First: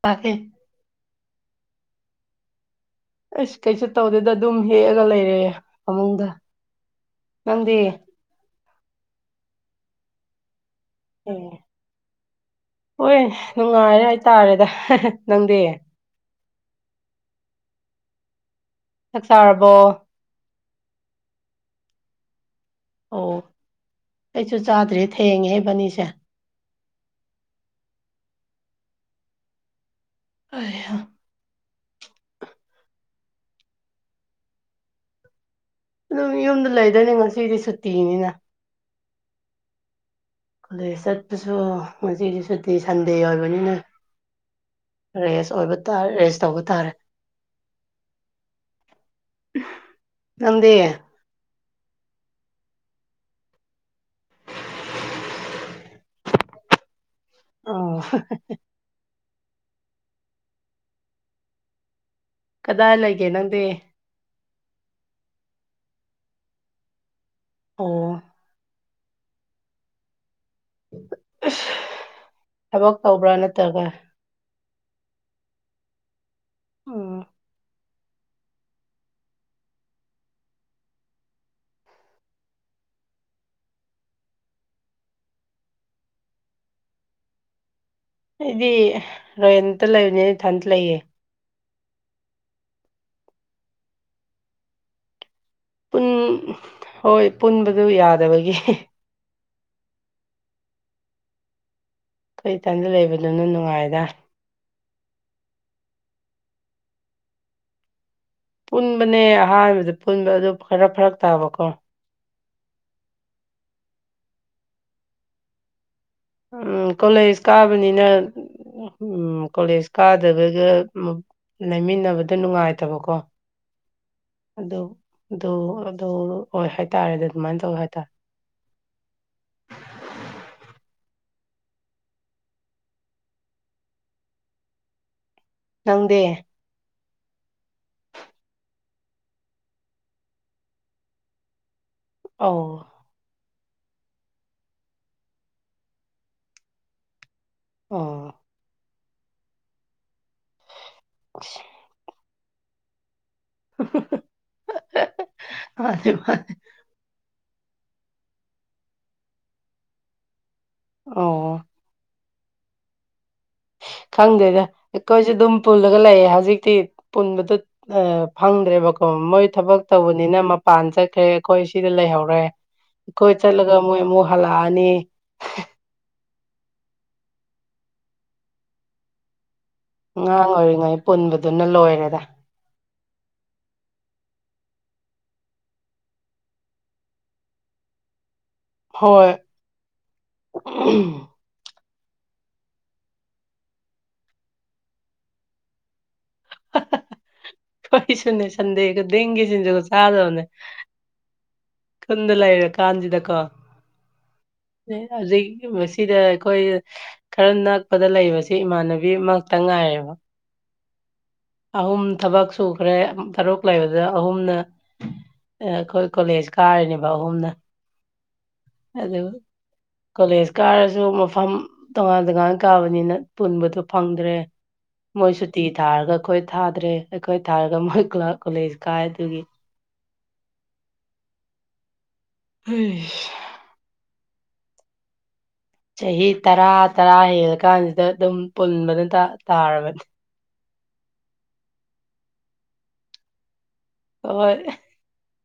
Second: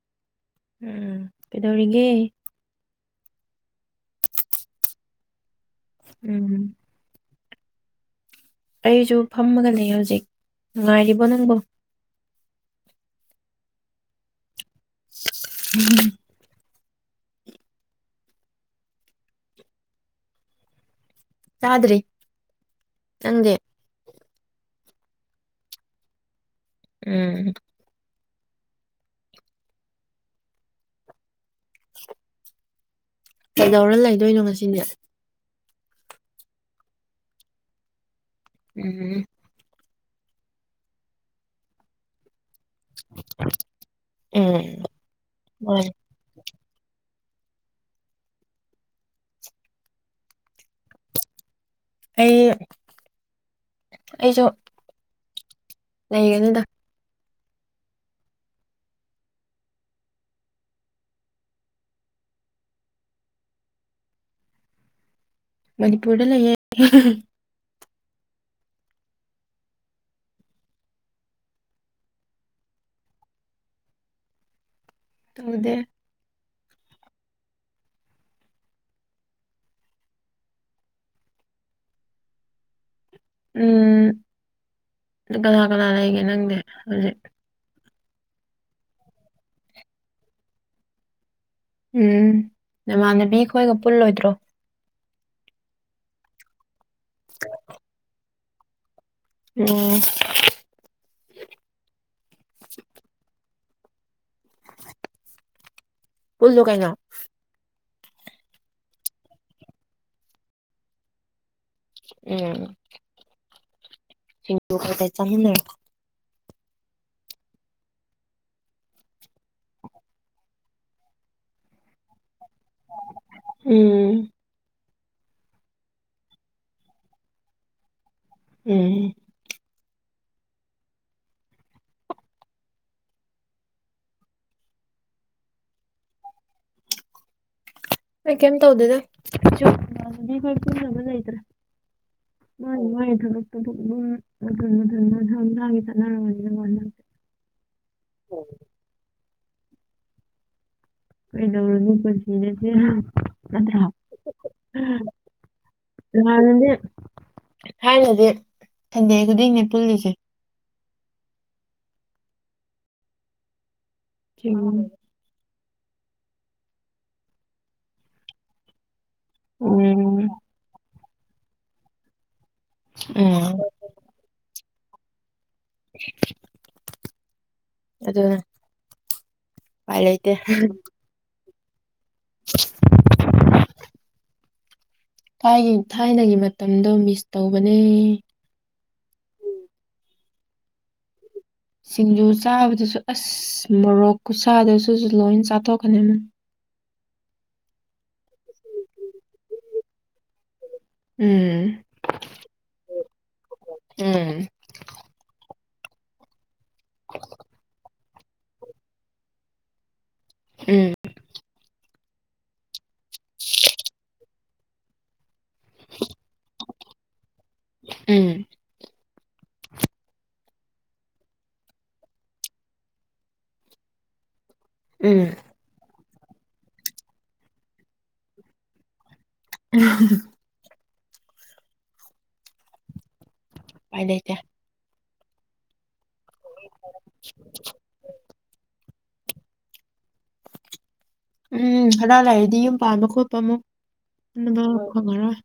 ꯇꯥꯗꯦ ꯎꯝ ꯀꯩꯗꯧꯔꯤꯒꯦ ꯑꯩꯁ ꯀꯩꯁꯨ ꯇꯧꯗꯦꯗ ꯑꯗꯨꯝ ꯍꯤꯞꯄꯒ ꯂꯩꯔꯦ ꯐꯃꯨꯡꯗ ꯎꯝ ꯅꯪꯗꯤ ꯑꯩꯁꯨ ꯐꯝꯃꯒ ꯂꯩꯌꯦ ꯍꯧꯖꯤꯛ ꯅꯨꯡꯉꯥꯏꯔꯤꯕꯣ ꯑꯦ ꯅꯪꯕꯣ ꯍꯣꯏ ꯅꯨꯡꯉꯥꯏꯔꯦ ꯍꯥꯏꯇꯥꯔꯦꯗ ꯅꯪꯗꯤ ꯎꯝ ꯆꯥꯛ ꯆꯥꯔꯕꯣ ꯆꯥꯗ꯭ꯔꯤ ꯑꯣ ꯅꯡꯗꯤ ꯑꯩꯁꯨ ꯆꯥꯗ꯭ꯔꯤ ꯊꯦꯡꯉꯦ ꯏꯕꯥꯅꯤꯁꯦ ꯎꯝ ꯍꯩ ꯍꯥ ꯀꯩꯗꯧꯔ ꯂꯩꯗꯣꯏꯅꯣ ꯉꯁꯤꯅ ꯑꯗꯨꯝ ꯌꯨꯝꯗ ꯂꯩꯗꯣꯏꯅꯤ ꯉꯁꯤꯗꯤ ꯁꯨꯇꯤꯅꯤꯅ ꯎꯝ ꯀꯣꯂꯦꯖ ꯆꯠꯄꯁꯨ ꯉꯁꯤꯗꯤ ꯁꯨꯇꯤ ꯉꯁꯤꯗꯤ ꯁꯟꯗꯦ ꯑꯣꯏꯕꯅꯤꯅ ꯎꯝ ꯔꯦꯁ ꯍꯣꯏ ꯑꯣꯏꯕ ꯔꯦꯁ ꯇꯧꯕ ꯐꯔꯦ ꯅꯡꯗꯤ ꯑꯩ ꯑꯩꯁꯨ ꯂꯩꯒꯅꯤꯗ ꯑꯣ ꯀꯗꯥꯏ ꯂꯩꯒꯦ ꯅꯪꯗꯤ ꯃꯅꯤꯄꯨꯔꯗ ꯂꯩꯌꯦ ꯑꯣ ꯏꯁ ꯊꯕꯛ ꯇꯧꯕ꯭ꯔꯥ ꯅꯠꯇ꯭ꯔꯒ ꯇꯧꯗꯦ ꯑꯣ ꯎꯝ ꯀꯅꯥ ꯀꯅꯥ ꯂꯩꯒꯦ ꯅꯪꯗꯤ ꯍꯧꯖꯤꯛ ꯑꯩꯗꯤ ꯔꯦꯟꯇ ꯂꯩꯕꯅꯤ ꯏꯊꯟꯇ ꯂꯩꯌꯦ ꯎꯝ ꯅꯃꯥꯟꯅꯕꯤꯈꯣꯏꯒ ꯄꯨꯜꯂꯣꯏꯗ꯭ꯔꯣ ꯄꯨꯟ ꯍꯣꯏ ꯄꯨꯟꯕꯗꯨ ꯌꯥꯗꯕꯒꯤ ꯎꯝ ꯑꯩ ꯏꯊꯟꯗ ꯂꯩꯕꯗꯨꯅ ꯅꯨꯡꯉꯥꯏꯗ ꯄꯨꯜꯂꯨ ꯀꯩꯅꯣ ꯄꯨꯟꯕꯅꯦ ꯑꯍꯥꯟꯕꯗ ꯄꯨꯟꯕ ꯑꯗꯨ ꯈꯔ ꯐꯔꯛ ꯇꯥꯕꯀꯣ ꯎꯝ ꯁꯤꯡꯖꯨ ꯈꯔ ꯆꯥꯃꯤꯟꯅꯧ ꯎꯝ ꯀꯣꯂꯦꯖ ꯀꯥꯕꯅꯤꯅ ꯎꯝ ꯀꯣꯂꯦꯖ ꯀꯥꯗꯕꯒ ꯂꯩꯃꯤꯟꯅꯕꯗ ꯅꯨꯡꯉꯥꯏ ꯇꯕ ꯀꯣ ꯎꯝ ꯑꯗꯨ ꯑꯗꯨ ꯑꯗꯨ ꯑꯣꯏ ꯍꯥꯏꯇꯥꯔꯦ ꯑꯗꯨꯃꯥꯏꯅ ꯇꯧꯋꯦ ꯍꯥꯏꯇꯥꯔꯦ ꯎꯝ ꯅꯪꯗꯤ ꯑꯩ ꯀꯩꯝ ꯇꯧꯗꯦꯗ꯭ꯔ ꯏꯃꯥꯟꯅꯕꯤ ꯄꯨꯟꯅꯕ ꯂꯩꯇꯔꯦ ꯑꯧ ꯃꯁꯥ ꯃꯁꯥ ꯒꯤ ꯊꯕꯛ ꯆꯠꯃꯤꯟꯅꯩ ꯑꯣ ꯎꯝ ꯀꯩꯗꯧꯔꯅꯤ ꯄꯨꯟꯁꯤꯁꯦ ꯅꯠꯇꯔꯣ ꯃꯥꯅꯦ ꯃꯥꯅꯦ ꯍꯟꯅꯗꯤ ꯊꯥꯏꯅꯗꯤ ꯁꯟꯗꯦ ꯈꯨꯗꯤꯡꯒꯤꯅꯦ ꯄꯨꯜꯂꯤꯁꯦ ꯑꯣ ꯈꯪꯗꯦꯗ ꯎꯝ ꯑꯩꯈꯣꯏꯁꯨꯦ ꯑꯗꯨꯝ ꯄꯨꯜꯂꯒ ꯂꯩꯑꯦ ꯍꯧꯖꯤꯛꯇꯤ ꯄꯨꯟꯕꯗ ꯐꯪꯗ꯭ꯔꯦꯕꯀꯣ ꯃꯣꯏ ꯊꯕꯛ ꯎꯝ ꯇꯧꯕꯅꯤꯅ ꯃꯄꯥꯟ ꯆꯠꯈ꯭ꯔꯦ ꯑꯩꯈꯣꯏ ꯁꯤꯗ ꯂꯩꯍꯧꯔꯦ ꯑꯩꯈꯣꯏ ꯆꯠꯂꯒ ꯃꯣꯏꯃꯨ ꯍꯜꯂꯑꯅꯤ ꯎ ꯑꯗ ꯑꯉꯥꯡ ꯑꯣꯏꯔꯤꯉꯩ ꯄꯨꯟꯕꯗꯨꯅ ꯂꯣꯏꯔꯦꯗ [unintelligible] ꯊꯥꯏꯒꯤ ꯊꯥꯏꯅꯒꯤ ꯃꯇꯝꯗꯣ ꯃꯤꯁ ꯇꯧꯕꯅꯦ ꯍꯣꯏ ꯁꯤꯡꯖꯨ ꯆꯥꯕꯗꯁꯨ ꯑꯁ ꯃꯣꯔꯣꯛ ꯈꯨꯠꯁꯥꯗꯁꯨꯁꯨ ꯂꯣꯏ ꯆꯥꯊꯣꯛꯀꯅꯤ ꯃ ꯀꯣꯏꯁꯨꯅꯤ ꯁꯟꯗꯦꯈ ꯗꯦꯡꯒꯦ ꯁꯤꯖ ꯆꯥꯗꯅꯦ ꯎꯝ ꯈꯨꯟꯗ ꯂꯩꯔꯀꯥꯟꯁꯤꯗꯀꯣ ꯎꯝ ꯑꯗꯨ ꯃꯁꯤꯗ ꯑꯩꯈꯣꯏ ꯈꯔ ꯅꯛꯄꯗ ꯂꯩꯕꯕꯁꯤ ꯏꯃꯥꯟꯅꯕꯤꯃꯛꯇ ꯉꯥꯏꯌꯦꯕ ꯎꯝ ꯑꯍꯨꯝ ꯊꯕꯛ ꯁꯨꯈ꯭ꯔꯦ ꯇꯔꯨꯛ ꯂꯩꯕꯗ ꯑꯍꯨꯝꯅ ꯑꯩꯈꯣꯏ ꯀꯣꯂꯦꯖ ꯀꯥꯔꯅꯦꯕ ꯑꯍꯨꯝꯅ ꯎꯝ ꯑꯗ ꯀꯣꯂꯦꯖ ꯀꯥꯔꯁꯨ ꯃꯐꯝ ꯇꯣꯉꯥꯟ ꯇꯣꯉꯥꯟ ꯀꯥꯕꯅꯤꯅ ꯄꯨꯟꯕꯗꯣ ꯐꯪꯗ꯭ꯔꯦ ꯎꯝ ꯃꯣꯏ ꯁꯨꯇꯤ ꯊꯥꯔꯒ ꯑꯩꯈꯣꯏ ꯊꯥꯗ꯭ꯔꯦ ꯑꯩꯈꯣꯏ ꯊꯥꯔꯒ ꯃꯣꯏ ꯀꯣꯂꯦꯖ ꯀꯥꯏ ꯑꯗꯨꯒꯤ ꯎꯝ ꯎꯝ ꯎꯝ ꯄꯥꯏ ꯂꯩꯇꯦ ꯆꯍꯤ ꯇꯔꯥ ꯇꯔꯥ ꯍꯦꯜꯂ ꯀꯥꯟꯁꯤꯗ ꯑꯗꯨꯝ ꯄꯨꯟꯕꯅ ꯇꯥꯔꯕꯅꯤ ꯎꯝ ꯍꯔꯥꯡ ꯂꯥꯏꯔꯤꯗꯤ ꯌꯨꯝ ꯄꯥꯟꯕ ꯈꯣꯠꯄ ꯑꯃꯨꯛ ꯍꯣꯏ ꯑꯗꯨ ꯐꯪꯉꯔꯣꯏ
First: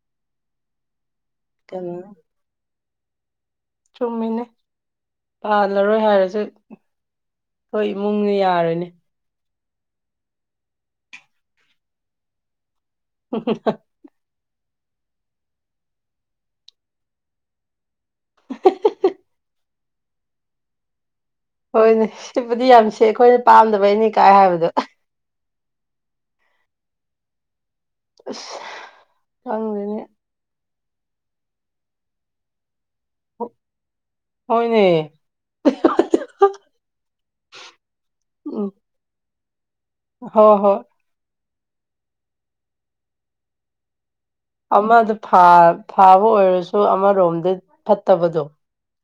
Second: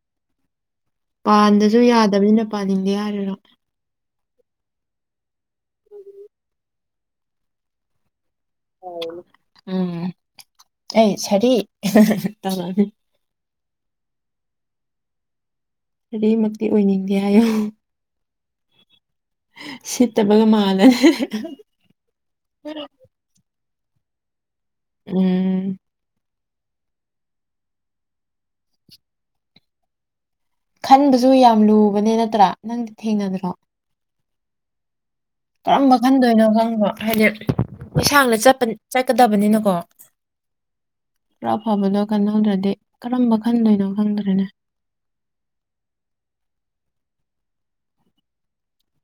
ꯄꯥꯟꯗꯁꯨ ꯀꯩꯅꯣ ꯌꯥꯗꯕꯅꯤꯅ ꯄꯥꯅꯤꯡꯗꯦ ꯌꯥꯔꯔꯣ ꯆꯨꯝꯃꯤꯅꯦ ꯄꯥꯜꯂꯔꯣꯏ ꯍꯥꯏꯔꯁꯨ ꯍꯣꯏ ꯏꯃꯨꯡꯅꯤ ꯌꯥꯔ ꯎꯝ ꯑꯦ ꯁꯔꯤ ꯎ ꯑꯃꯛꯇꯤ ꯑꯣꯏꯅꯤꯡꯗꯦ ꯍꯥꯏꯌ ꯁꯤꯠꯇꯕꯒ ꯃꯥꯜꯅꯅꯦ ꯍꯣꯏꯅꯦ ꯁꯤꯕꯨꯗꯤ ꯌꯥꯝ ꯁꯦ ꯑꯩꯈꯣꯏꯅ ꯄꯥꯝꯗꯕꯩꯅꯤ ꯀꯥꯏ ꯍꯥꯏꯕꯗꯣ ꯎꯝ ꯑꯁ ꯈꯪꯗꯅꯤ ꯈꯟꯕꯁꯨ ꯌꯥꯝ ꯂꯨꯕꯅꯦ ꯅꯠꯇ꯭ꯔꯥ ꯅꯪꯗꯤ ꯊꯦꯡꯅꯗ꯭ꯔꯣ ꯍꯅꯦ ꯀꯔꯝꯕ ꯈꯟꯗꯣꯏꯅꯣ ꯈꯪꯕꯣ ꯍꯥꯏꯗꯤ ꯌꯦꯁꯥꯡꯗꯠꯄ ꯎꯝ ꯆꯠꯀꯗꯕꯅꯤꯅꯀꯣ ꯍꯣꯏ ꯍꯣꯏ ꯈꯔꯥ ꯐꯕꯗꯣ ꯀꯟꯍꯧꯗ꯭ꯔꯗꯤ ꯀꯔꯝꯕ ꯈꯟꯗꯣꯏꯅꯣ ꯈꯪꯗ꯭ꯔꯦꯅꯦ ꯑꯃꯗꯣ ꯐꯥꯕ ꯑꯣꯏꯔꯁꯨ ꯑꯃꯔꯣꯝꯗ ꯐꯠꯇꯕꯗꯣ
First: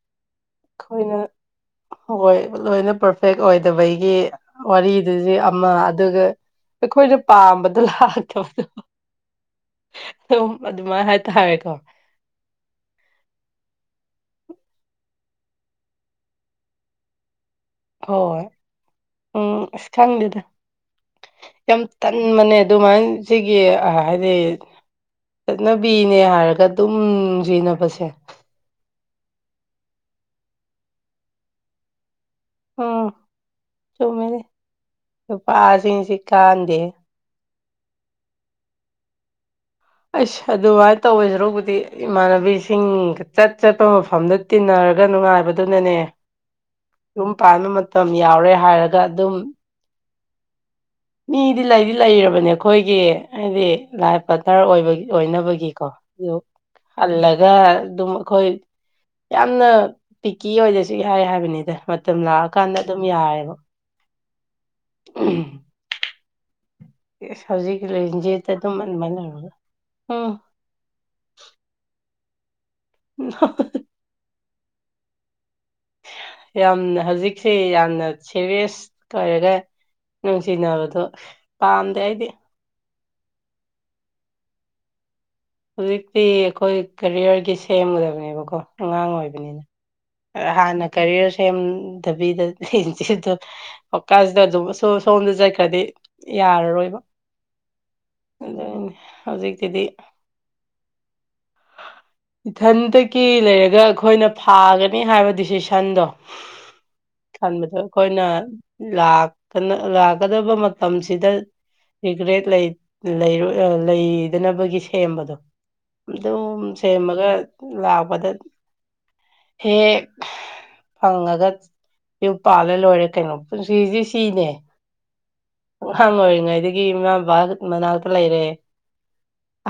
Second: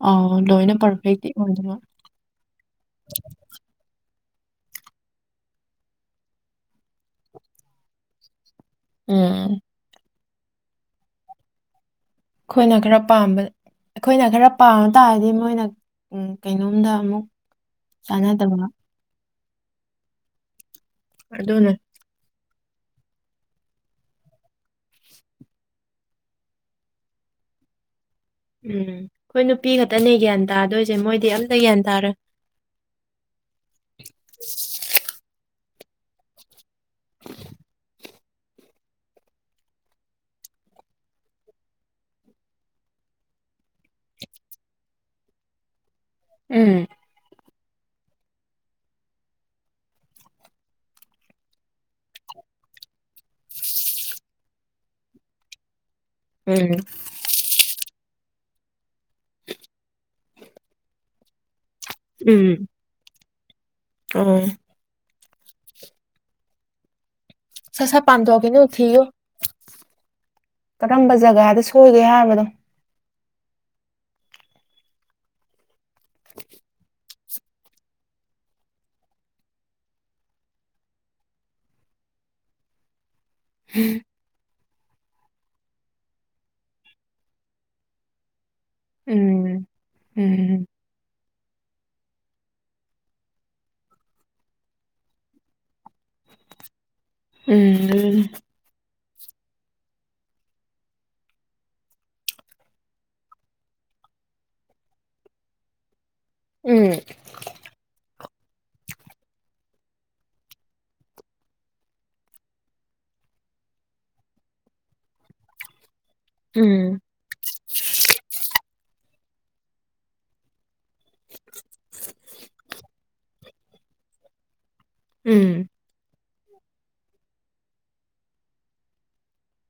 ꯑꯥꯎ ꯂꯣꯏꯅ ꯑꯩꯈꯣꯏꯅ ꯄꯔꯐꯦꯛꯇꯤ ꯑꯣꯏꯗꯕ ꯍꯣꯏ ꯂꯣꯏꯅ ꯄꯔꯐꯦꯛ ꯑꯣꯏꯗꯕꯒꯤ ꯋꯥꯔꯤꯗꯨꯗꯤ ꯑꯃ ꯑꯗꯨꯒ ꯑꯩꯈꯣꯏꯅ ꯄꯥꯝꯕꯗꯣ ꯂꯥꯛꯇꯕꯗꯣ ꯎꯝ ꯑꯗꯨꯝ ꯑꯗꯨꯃꯥꯏꯅ ꯍꯥꯏꯇꯥꯔꯦꯀꯣ ꯑꯩꯈꯣꯏꯅ ꯈꯔ ꯄꯥꯝꯕ ꯑꯩꯈꯣꯏꯅ ꯈꯔ ꯄꯥꯝꯕ ꯇꯥꯔꯗꯤ ꯃꯣꯏꯅ ꯀꯩꯅꯣꯝꯗ ꯑꯃꯨꯛ ꯍꯣꯏ ꯆꯥꯟꯅꯗꯕ ꯎꯝ ꯑꯁ ꯈꯪꯗꯦꯗ ꯑꯗꯨꯅ ꯌꯥꯝ ꯇꯟꯕꯅꯦ ꯑꯗꯨꯃꯥꯏꯅ ꯁꯤꯒꯤ ꯑꯥ ꯍꯥꯏꯗꯤ ꯆꯠꯅꯕꯤꯅꯦ ꯍꯥꯏꯔꯒ ꯑꯗꯨꯝ ꯌꯦꯅꯕꯁꯦ ꯎꯝ ꯑꯩꯈꯣꯏ ꯅꯨꯄꯤ ꯈꯛꯇꯅꯦ ꯒ꯭ꯌꯥꯟ ꯇꯥꯗꯣꯏꯁꯦ ꯃꯣꯏꯗꯤ ꯑꯝꯇ ꯒ꯭ꯌꯥꯟ ꯇꯥꯔꯦꯏ ꯎꯝ ꯆꯨꯝꯃꯦ ꯅꯨꯄꯥꯁꯤꯡꯁꯤ ꯀꯥꯟꯗꯦ ꯑꯁ ꯑꯗꯨꯃꯥꯏꯅ ꯇꯧꯕꯩ ꯁꯔꯨꯛꯕꯨꯗꯤ ꯏꯃꯥꯟꯅꯕꯤꯁꯤꯡ ꯆꯠ ꯆꯠꯄ ꯃꯐꯝꯗ ꯇꯤꯟꯅꯔꯒ ꯅꯨꯡꯉꯥꯏꯕꯗꯨꯅꯅꯦ ꯎꯝ ꯌꯨꯝ ꯄꯥꯟꯕ ꯃꯇꯝ ꯌꯥꯎꯔꯦ ꯍꯥꯏꯔꯒ ꯑꯗꯨꯝ ꯃꯤꯗꯤ ꯂꯩꯗꯤ ꯂꯩꯔꯕꯅꯦ ꯑꯩꯈꯣꯏꯒꯤ ꯍꯥꯏꯗꯤ ꯂꯥꯏꯐ ꯄꯥꯠꯅꯟ ꯑꯣꯏꯕꯥ ꯑꯣꯏꯅꯕꯒꯤꯀꯣ ꯌꯦ ꯎꯝ ꯍꯜꯂꯒ ꯑꯗꯨꯝ ꯑꯩꯈꯣꯏ ꯌꯥꯝꯅ ꯄꯤꯀꯤ ꯑꯣꯏꯗꯁꯨ ꯌꯥꯏ ꯍꯥꯏꯕꯅꯤꯗ ꯃꯇꯝ ꯎꯝ ꯂꯥꯛꯑꯀꯥꯟꯗ ꯑꯗꯨꯝ ꯌꯥꯔꯦꯕ ꯑꯣ ꯎꯝ ꯁꯠ ꯍꯧꯖꯤꯛꯀꯤ ꯁꯠ ꯂꯟꯖꯦꯠꯇ ꯄꯥꯝꯊꯣꯛꯈꯤꯅꯨ ꯑꯗꯨꯝꯃꯥꯏ ꯊꯤꯌꯨ ꯃꯅꯔꯒ ꯎꯝ ꯀꯔꯝꯕ ꯖꯒꯥꯗ ꯁꯣꯏꯒꯔ ꯍꯥꯏꯕꯅꯣ [unintelligible] ꯌꯥꯝꯅ ꯍꯧꯖꯤꯛꯁꯤ ꯌꯥꯝꯅ ꯁꯦꯔꯤꯌꯁ ꯑꯣꯏꯔꯒ ꯅꯨꯡꯁꯤꯅꯕꯗꯣ ꯄꯥꯝꯗꯦ ꯑꯩꯗꯤ [unintelligible] ꯍꯧꯖꯤꯛꯇꯤ ꯑꯩꯈꯣꯏ ꯀꯦꯔꯤꯌꯔꯒꯤ ꯁꯦꯝꯒꯗꯕꯅꯦꯕꯀꯣ ꯑꯉꯥꯡ ꯑꯣꯏꯕꯅꯤꯅ ꯎꯝ ꯎꯝ ꯍꯥꯟꯅ ꯀꯔꯤꯌꯔ ꯁꯦꯝꯗꯕꯤꯗ [unintelligible] ꯋꯥꯈꯜꯁꯤꯗ ꯑꯗꯨꯝ ꯁꯣꯝ ꯁꯣꯝꯗ ꯆꯠꯈ꯭ꯔꯗꯤ ꯌꯥꯔꯔꯣꯏꯕ ꯎꯝ ꯑꯗꯨꯅꯤ ꯍꯧꯖꯤꯛꯀꯤꯗꯤ ꯏꯊꯟꯇꯗꯒꯤ ꯂꯩꯔꯒ ꯑꯩꯈꯣꯏꯅ ꯐꯥꯒꯅꯤ ꯍꯥꯏꯕ ꯗꯤꯁꯤꯁꯟꯗꯣ ꯎꯝ ꯇꯟꯕꯗꯣ ꯑꯩꯈꯣꯏꯅ ꯂꯥꯛꯇꯥꯅ ꯂꯥꯛꯀꯗꯕꯥ ꯃꯇꯝꯁꯤꯗ ꯔꯤꯒ꯭ꯔꯦꯠ ꯂꯩ ꯂꯩꯔꯣ ꯂꯩꯗꯅꯕꯒꯤ ꯁꯦꯝꯕꯗꯣ ꯑꯗꯨꯝ ꯎꯝ ꯁꯦꯝꯃꯒ ꯂꯥꯛꯄꯗ ꯍꯦꯛ ꯐꯪꯉꯒ ꯌꯨꯝ ꯄꯥꯜꯂ ꯂꯣꯏꯔꯦ ꯀꯩꯅꯣ ꯄꯨꯟꯁꯤꯁꯤ ꯁꯤꯅꯦ ꯎꯝ ꯑꯉꯥꯡ ꯑꯣꯏꯔꯤꯉꯩꯗꯒꯤ ꯏꯃꯥ ꯕꯥꯕꯥ ꯃꯅꯥꯛꯇ ꯂꯩꯔꯦ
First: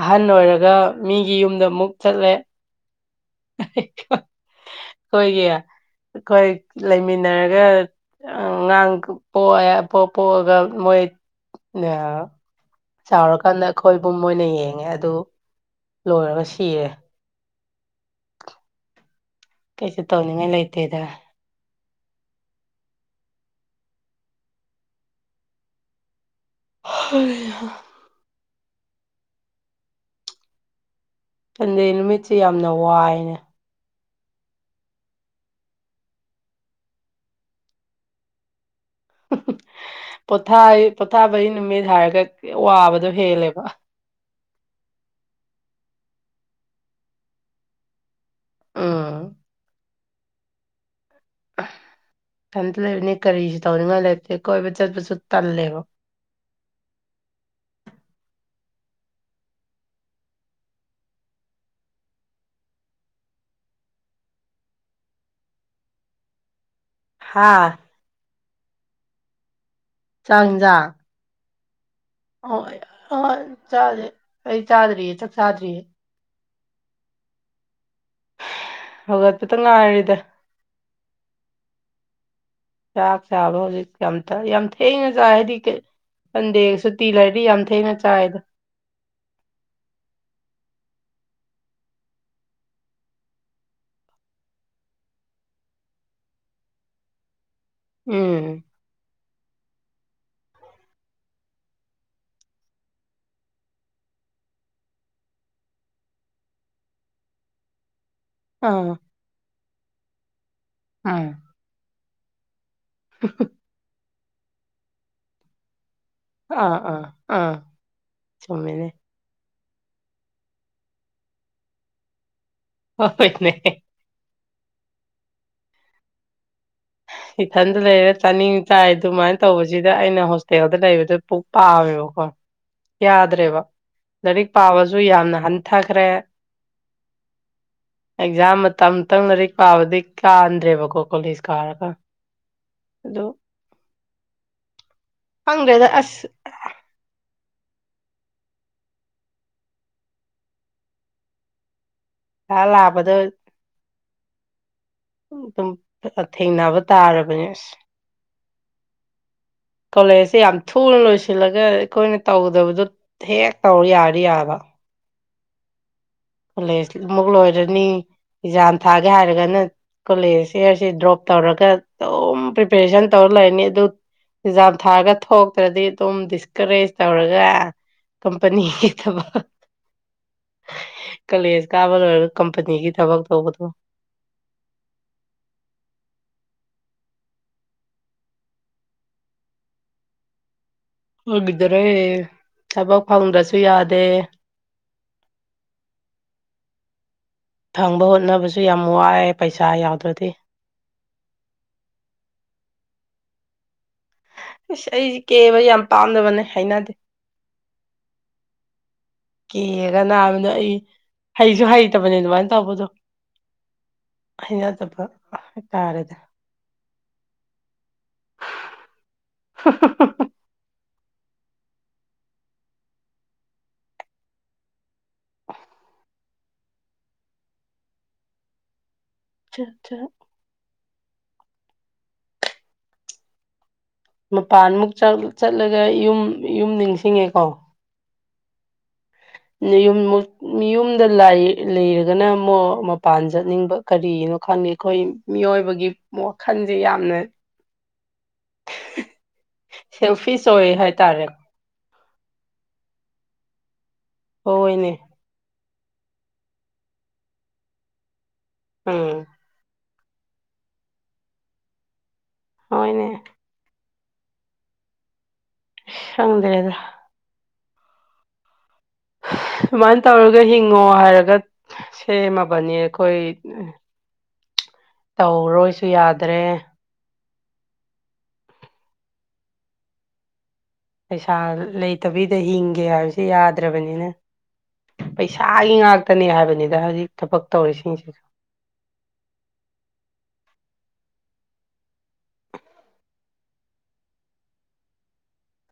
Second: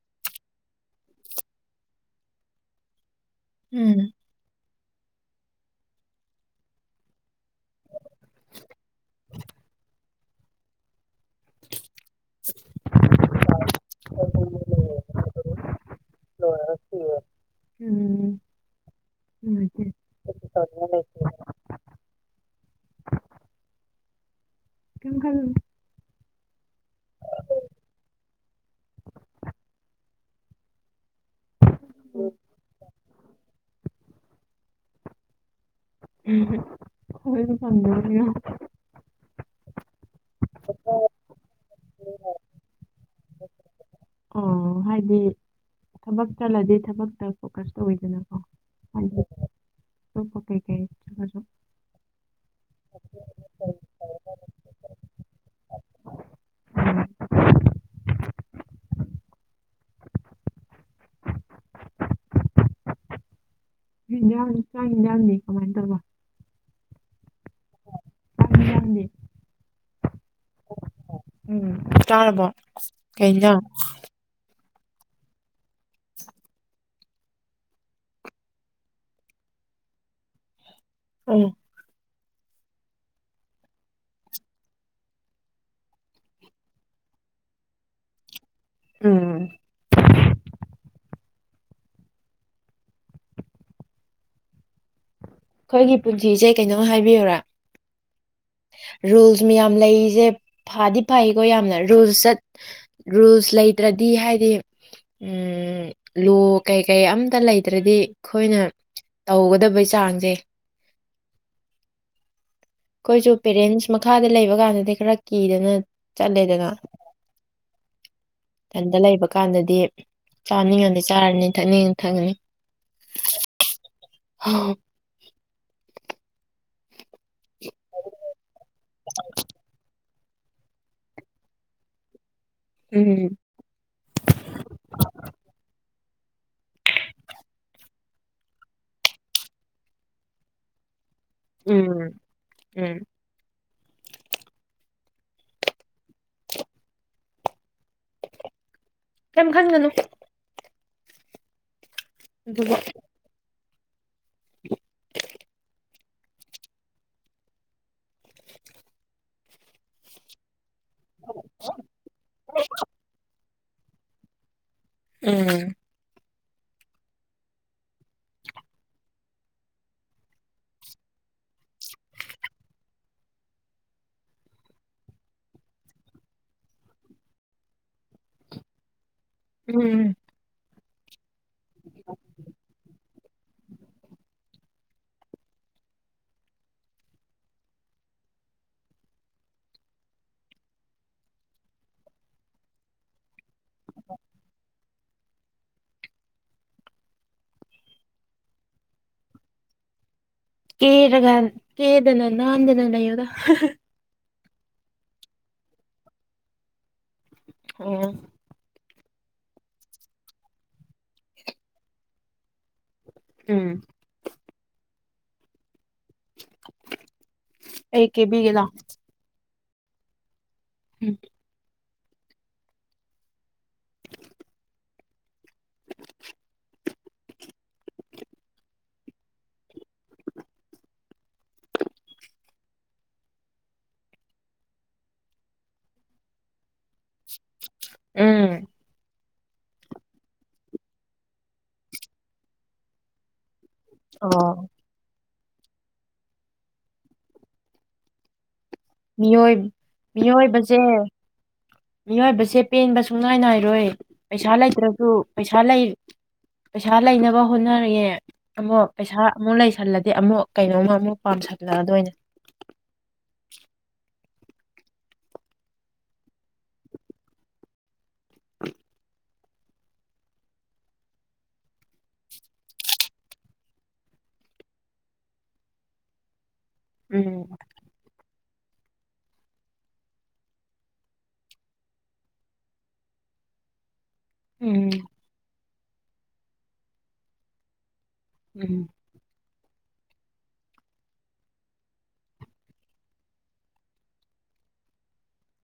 ꯑꯍꯟ ꯑꯣꯏꯔꯛ ꯒ ꯃꯤꯒꯤ ꯌꯨꯝꯗ ꯑꯃꯨꯛ ꯆꯠꯂꯦ ꯎꯝ ꯑꯩꯈꯣꯏꯒꯤ ꯑꯩꯈꯣꯏ ꯂꯩꯃꯤꯟꯅꯔꯒ ꯑꯥ ꯑꯉꯥꯡ ꯄꯣꯛꯑ ꯄꯣꯛ ꯄꯣꯛꯑꯒ ꯃꯣꯏꯅ ꯆꯥꯎꯔꯀꯥꯟꯗ ꯑꯩꯈꯣꯏꯕꯨ ꯃꯣꯏꯅ ꯌꯦꯡꯉꯦ ꯑꯗꯨ ꯂꯣꯏꯔꯒ ꯁꯤꯔꯦ ꯎꯝ ꯅꯨꯡꯉꯥꯏꯇꯦ ꯀꯩꯁꯨ ꯇꯧꯅꯤꯡꯉꯥꯏ ꯂꯩꯇꯦꯗ ꯀꯩꯝ ꯈꯜꯂꯨꯅꯨ [unintelligible] ꯁꯟꯗꯦ ꯅꯨꯃꯤꯠꯁꯦ ꯌꯥꯝꯅ ꯋꯥꯏꯅꯦ ꯎꯝ ꯍꯝ ꯑꯩꯖꯨ ꯁꯟꯗꯦꯁꯦ ꯌꯥꯝ ꯄꯣꯊꯥꯏ ꯄꯣꯊꯥꯕꯩ ꯅꯨꯃꯤꯠ ꯍꯥꯏꯔꯒ ꯋꯥꯕꯗꯣ ꯍꯦꯜꯂꯦꯕ ꯎꯝ ꯍꯥꯏꯗꯤ ꯊꯕꯛ ꯆꯠꯂꯗꯤ ꯊꯕꯛꯇ ꯐꯣꯀꯁ ꯇꯧꯋꯤꯗꯅꯀꯣ ꯎꯝ ꯑꯗꯨꯕꯨꯀꯀꯩ ꯏꯊꯟꯇ ꯂꯩꯕꯅꯤꯅ ꯀꯔꯤꯁꯨ ꯇꯧꯅꯤꯡꯉꯥꯏ ꯂꯩꯇꯦ ꯀꯣꯏꯕ ꯆꯠꯄꯁꯨ ꯇꯜꯂꯦꯕ ꯌꯥꯝ ꯆꯅꯤ ꯌꯥꯅꯤ ꯀꯃꯥꯏꯅ ꯇꯔꯕ ꯍꯥꯥ ꯆꯥꯛ ꯍꯤꯟꯖꯥꯡꯗꯤ ꯇꯪꯖ [unintelligible] [unintelligible] ꯀꯩ ꯏꯟꯖꯥꯡ ꯑꯩ ꯆꯥꯗ꯭ꯔꯤꯌꯦ ꯆꯥꯛ ꯆꯥꯗ꯭ꯔꯤꯌꯦ ꯍꯧꯒꯠꯄꯗ ꯉꯥꯏꯔꯤꯗ ꯎꯝ ꯆꯥꯛ ꯆꯥꯕ ꯍꯧꯖꯤꯛ ꯌꯥꯝ ꯌꯥꯝ ꯊꯦꯡꯅ ꯆꯥꯏ ꯍꯥꯏꯗꯤ ꯁꯟꯗꯦ ꯁꯨꯇꯤ ꯂꯩꯔꯗꯤ ꯌꯥꯝ ꯊꯦꯡꯅ ꯆꯥꯏꯗ ꯎꯝ ꯑꯩꯈꯣꯏꯒꯤ ꯄꯨꯟꯁꯤꯁꯦ ꯀꯩꯅꯣꯝ ꯍꯥꯏꯕꯤꯌꯨꯔꯥ ꯎꯝ ꯔꯨꯜꯁ ꯃꯌꯥꯝ ꯂꯩꯔꯤꯁꯦ ꯐꯗꯤ ꯐꯩꯀꯣ ꯌꯥꯝꯅ ꯔꯨꯜꯁ ꯆꯠ ꯔꯨꯜꯁ ꯂꯩꯇ꯭ꯔꯗꯤ ꯍꯥꯏꯗꯤ ꯂꯣ ꯀꯩꯀꯩ ꯑꯝꯇ ꯂꯩꯗ꯭ꯔꯗꯤ ꯑꯩꯈꯣꯏꯅ ꯑꯥ ꯇꯧꯒꯗꯕꯩ ꯆꯥꯡꯁꯦ ꯑ ꯑꯩꯈꯣꯏꯁꯨ ꯄꯦꯔꯦꯟꯁ ꯃꯈꯥꯗ ꯂꯩꯕ ꯀꯥꯟꯗꯗꯤ ꯈꯔ ꯀꯤꯗꯅ ꯆꯠꯂꯦꯗꯅ ꯑꯥ ꯑꯥ ꯑꯥ ꯆꯨꯝꯃꯤꯅꯦ ꯏꯟꯗ ꯂꯩꯕ ꯀꯥꯟꯗꯗꯤ ꯆꯥꯅꯤꯡꯉꯗꯤ ꯆꯥꯔꯅꯤ ꯊꯛꯅꯤꯡꯉ ꯊꯛꯉꯅꯤ ꯍꯣꯏ ꯑ [unintelligible] ꯏꯊꯟꯗ ꯂꯩꯔ ꯆꯥꯅꯤꯡ ꯆꯥꯏ ꯑꯗꯨꯃꯥꯏꯅ ꯇꯧꯕꯁꯤꯗ ꯑꯩꯅ ꯇꯦꯗ ꯂꯩꯕꯗ ꯄꯨꯛ ꯄꯥꯋꯕꯀꯣ ꯎꯝ ꯌꯥꯗ꯭ꯔꯦꯕ ꯂꯥꯏꯔꯤꯛ ꯄꯥꯕꯁꯨ ꯌꯥꯝꯅ ꯍꯟꯊꯈ꯭ꯔꯦ ꯑꯦꯛꯖꯥꯝ ꯃꯇꯝꯇꯪ ꯂꯥꯏꯔꯤꯛ ꯄꯥꯕꯗꯤ ꯀꯥꯟꯗ꯭ꯔꯦꯕꯀꯣ ꯀꯣꯂꯦꯖ ꯀꯥꯔꯒ ꯎꯝ ꯎꯝ ꯈꯪꯗ꯭ꯔꯦꯗ ꯑꯁ ꯀꯩꯝ ꯈꯟꯒꯅꯨ ꯑ ꯑꯗꯨꯕꯨ ꯂꯥꯕꯗ ꯑꯗꯨꯝ ꯊꯦꯡꯅꯕ ꯇꯥꯔꯕꯅꯦ ꯑꯁ ꯀꯣꯂꯦꯖꯁꯦ ꯌꯥꯝ ꯊꯨꯅ ꯂꯣꯏꯁꯤꯜꯂꯒ ꯑꯩꯈꯣꯏꯅ ꯇꯧꯒꯗꯕꯗꯨꯣ ꯍꯦꯛ ꯇꯧ ꯌꯥꯔ ꯌꯥꯕ ꯎꯝ ꯀꯣꯂꯦꯖ ꯃꯨꯛ ꯂꯣꯏꯔꯅꯤ ꯑꯦꯛꯖꯥꯝ ꯊꯥꯒꯦ ꯍꯥꯏꯔꯒꯅ ꯀꯣꯂꯦꯖꯁꯦ ꯑꯁꯤ ꯗ꯭ꯔꯣꯞ ꯇꯧꯔꯒ ꯑꯗꯨꯝ ꯄ꯭ꯔꯤꯄꯦꯔꯦꯁꯟ ꯇꯧꯔ ꯂꯩꯔꯅꯤ ꯑꯗꯨ ꯑꯦꯛꯖꯥꯝ ꯊꯥꯔꯒ ꯊꯣꯛꯇ꯭ꯔꯗꯤ ꯑꯗꯨꯝ ꯗꯤꯁꯀꯔꯦꯖ ꯇꯧꯔꯒ ꯀꯝꯄꯅꯤꯒꯤ ꯊꯕ ꯎꯝ ꯀꯂꯦꯖ ꯀꯥꯕ ꯂꯣꯏꯔꯒ ꯀꯝꯄꯅꯤꯒꯤ ꯊꯕꯛ ꯇꯧꯕꯗꯣ ꯑꯣꯏꯈꯤꯗꯔꯦ ꯊꯕꯛ ꯐꯪꯗ꯭ꯔꯁꯨ ꯌꯥꯗꯦ [unintelligible] ꯐꯪꯕ ꯍꯣꯠꯅꯕꯁꯨ ꯌꯥꯝ ꯋꯥꯏꯑꯦ ꯄꯩꯁꯥ ꯌꯥꯎꯗ꯭ꯔꯗꯤ ꯀꯦꯔꯒꯥ ꯀꯦꯗꯅ ꯅꯥꯥꯟꯗꯅ ꯂꯩ ꯑꯣꯗ ꯑꯁ ꯑꯩꯁꯦ ꯀꯦꯕ ꯌꯥꯝ ꯄꯥꯝꯗꯕꯅꯦ ꯍꯥꯏꯅꯗꯦ ꯎꯝ ꯀꯦꯔꯒ ꯅꯥꯕꯅ ꯑꯩ ꯍꯩꯁꯨ ꯍꯩꯇꯕꯅꯦ ꯑꯗꯨꯃꯥꯏꯅ ꯇꯧꯕꯗꯣ ꯎꯝ ꯍꯩꯅꯗꯕ ꯍꯥꯢ ꯇꯥꯔꯦ ꯑꯩ ꯀꯦꯕꯤꯒꯦ ꯂꯥꯎ [unintelligible] ꯎꯝ ꯑꯆꯥꯆꯥ ꯃꯄꯥꯟꯃꯨꯛ ꯆꯠꯂꯒ ꯌꯨꯝ ꯌꯨꯝ ꯅꯤꯡꯁꯤꯡꯉꯦꯀꯣ ꯎꯝ ꯌꯨꯝ ꯌꯨꯝꯗ ꯂꯩꯔꯒꯅ ꯑꯃꯨꯛ ꯃꯄꯥꯟ ꯆꯠꯅꯤꯡꯕ ꯀꯔꯤꯅꯣ ꯈꯪꯗꯦ ꯑꯣ ꯑꯩꯈꯣꯏ ꯃꯤꯑꯣꯏꯕꯒꯤ ꯋꯥꯈꯜꯁꯦ ꯌꯥꯝꯅ ꯃꯤꯑꯣꯏ ꯁꯦꯜꯐꯤꯁ ꯑꯣꯏ ꯃꯤꯑꯣꯏꯕꯖꯦ ꯍꯥꯏꯇꯥꯔꯦ ꯃꯤꯑꯣꯏꯕꯁꯦ ꯄꯦꯟꯕ ꯁꯨꯡꯉꯥꯏ ꯅꯥꯏꯔꯣꯏ ꯄꯩꯁꯥ ꯍꯣꯏꯅꯦ ꯂꯩꯇ꯭ꯔꯁꯨ ꯄꯩꯁꯥ ꯄꯩꯁꯥ ꯂꯩꯅꯕ ꯍꯣꯠꯅꯔꯛꯑꯦ ꯑꯃꯨꯛ ꯄꯩꯁꯥ ꯎꯝ ꯑꯃꯨꯛ ꯂꯩꯁꯜꯂꯗꯤ ꯑꯃꯨꯛ ꯀꯩꯅꯣꯝꯃ ꯑꯃꯨꯛ ꯄꯥꯝꯁꯜꯂꯛꯑꯗꯣꯏꯅꯦ ꯍꯣꯏꯅꯦ ꯈꯪꯗ꯭ꯔꯦꯗ ꯑ ꯁꯨꯃꯥꯏꯅ ꯇꯧꯔꯒ ꯍꯤꯡꯉꯣ ꯍꯥꯏꯔꯒ ꯁꯦꯝꯃꯕꯅꯤ ꯑꯩꯈꯣꯏ ꯇꯧꯔꯣꯏꯁꯨ ꯌꯥꯗ꯭ꯔꯦ ꯎꯝ ꯄꯩꯁꯥ ꯂꯩꯇꯕꯤꯗ ꯍꯤꯡꯒꯦ ꯍꯥꯏꯕꯁꯨ ꯌꯥꯗ꯭ꯔꯕꯅꯤꯅ ꯎꯝ ꯄꯩꯁꯥꯒꯤ ꯉꯥꯛꯇꯅꯦ ꯍꯥꯏꯕꯅꯤꯗ ꯍꯧꯖꯤꯛ ꯊꯕꯛ ꯇꯧꯔꯤꯁꯤꯡꯁꯤꯁꯨ ꯎꯝ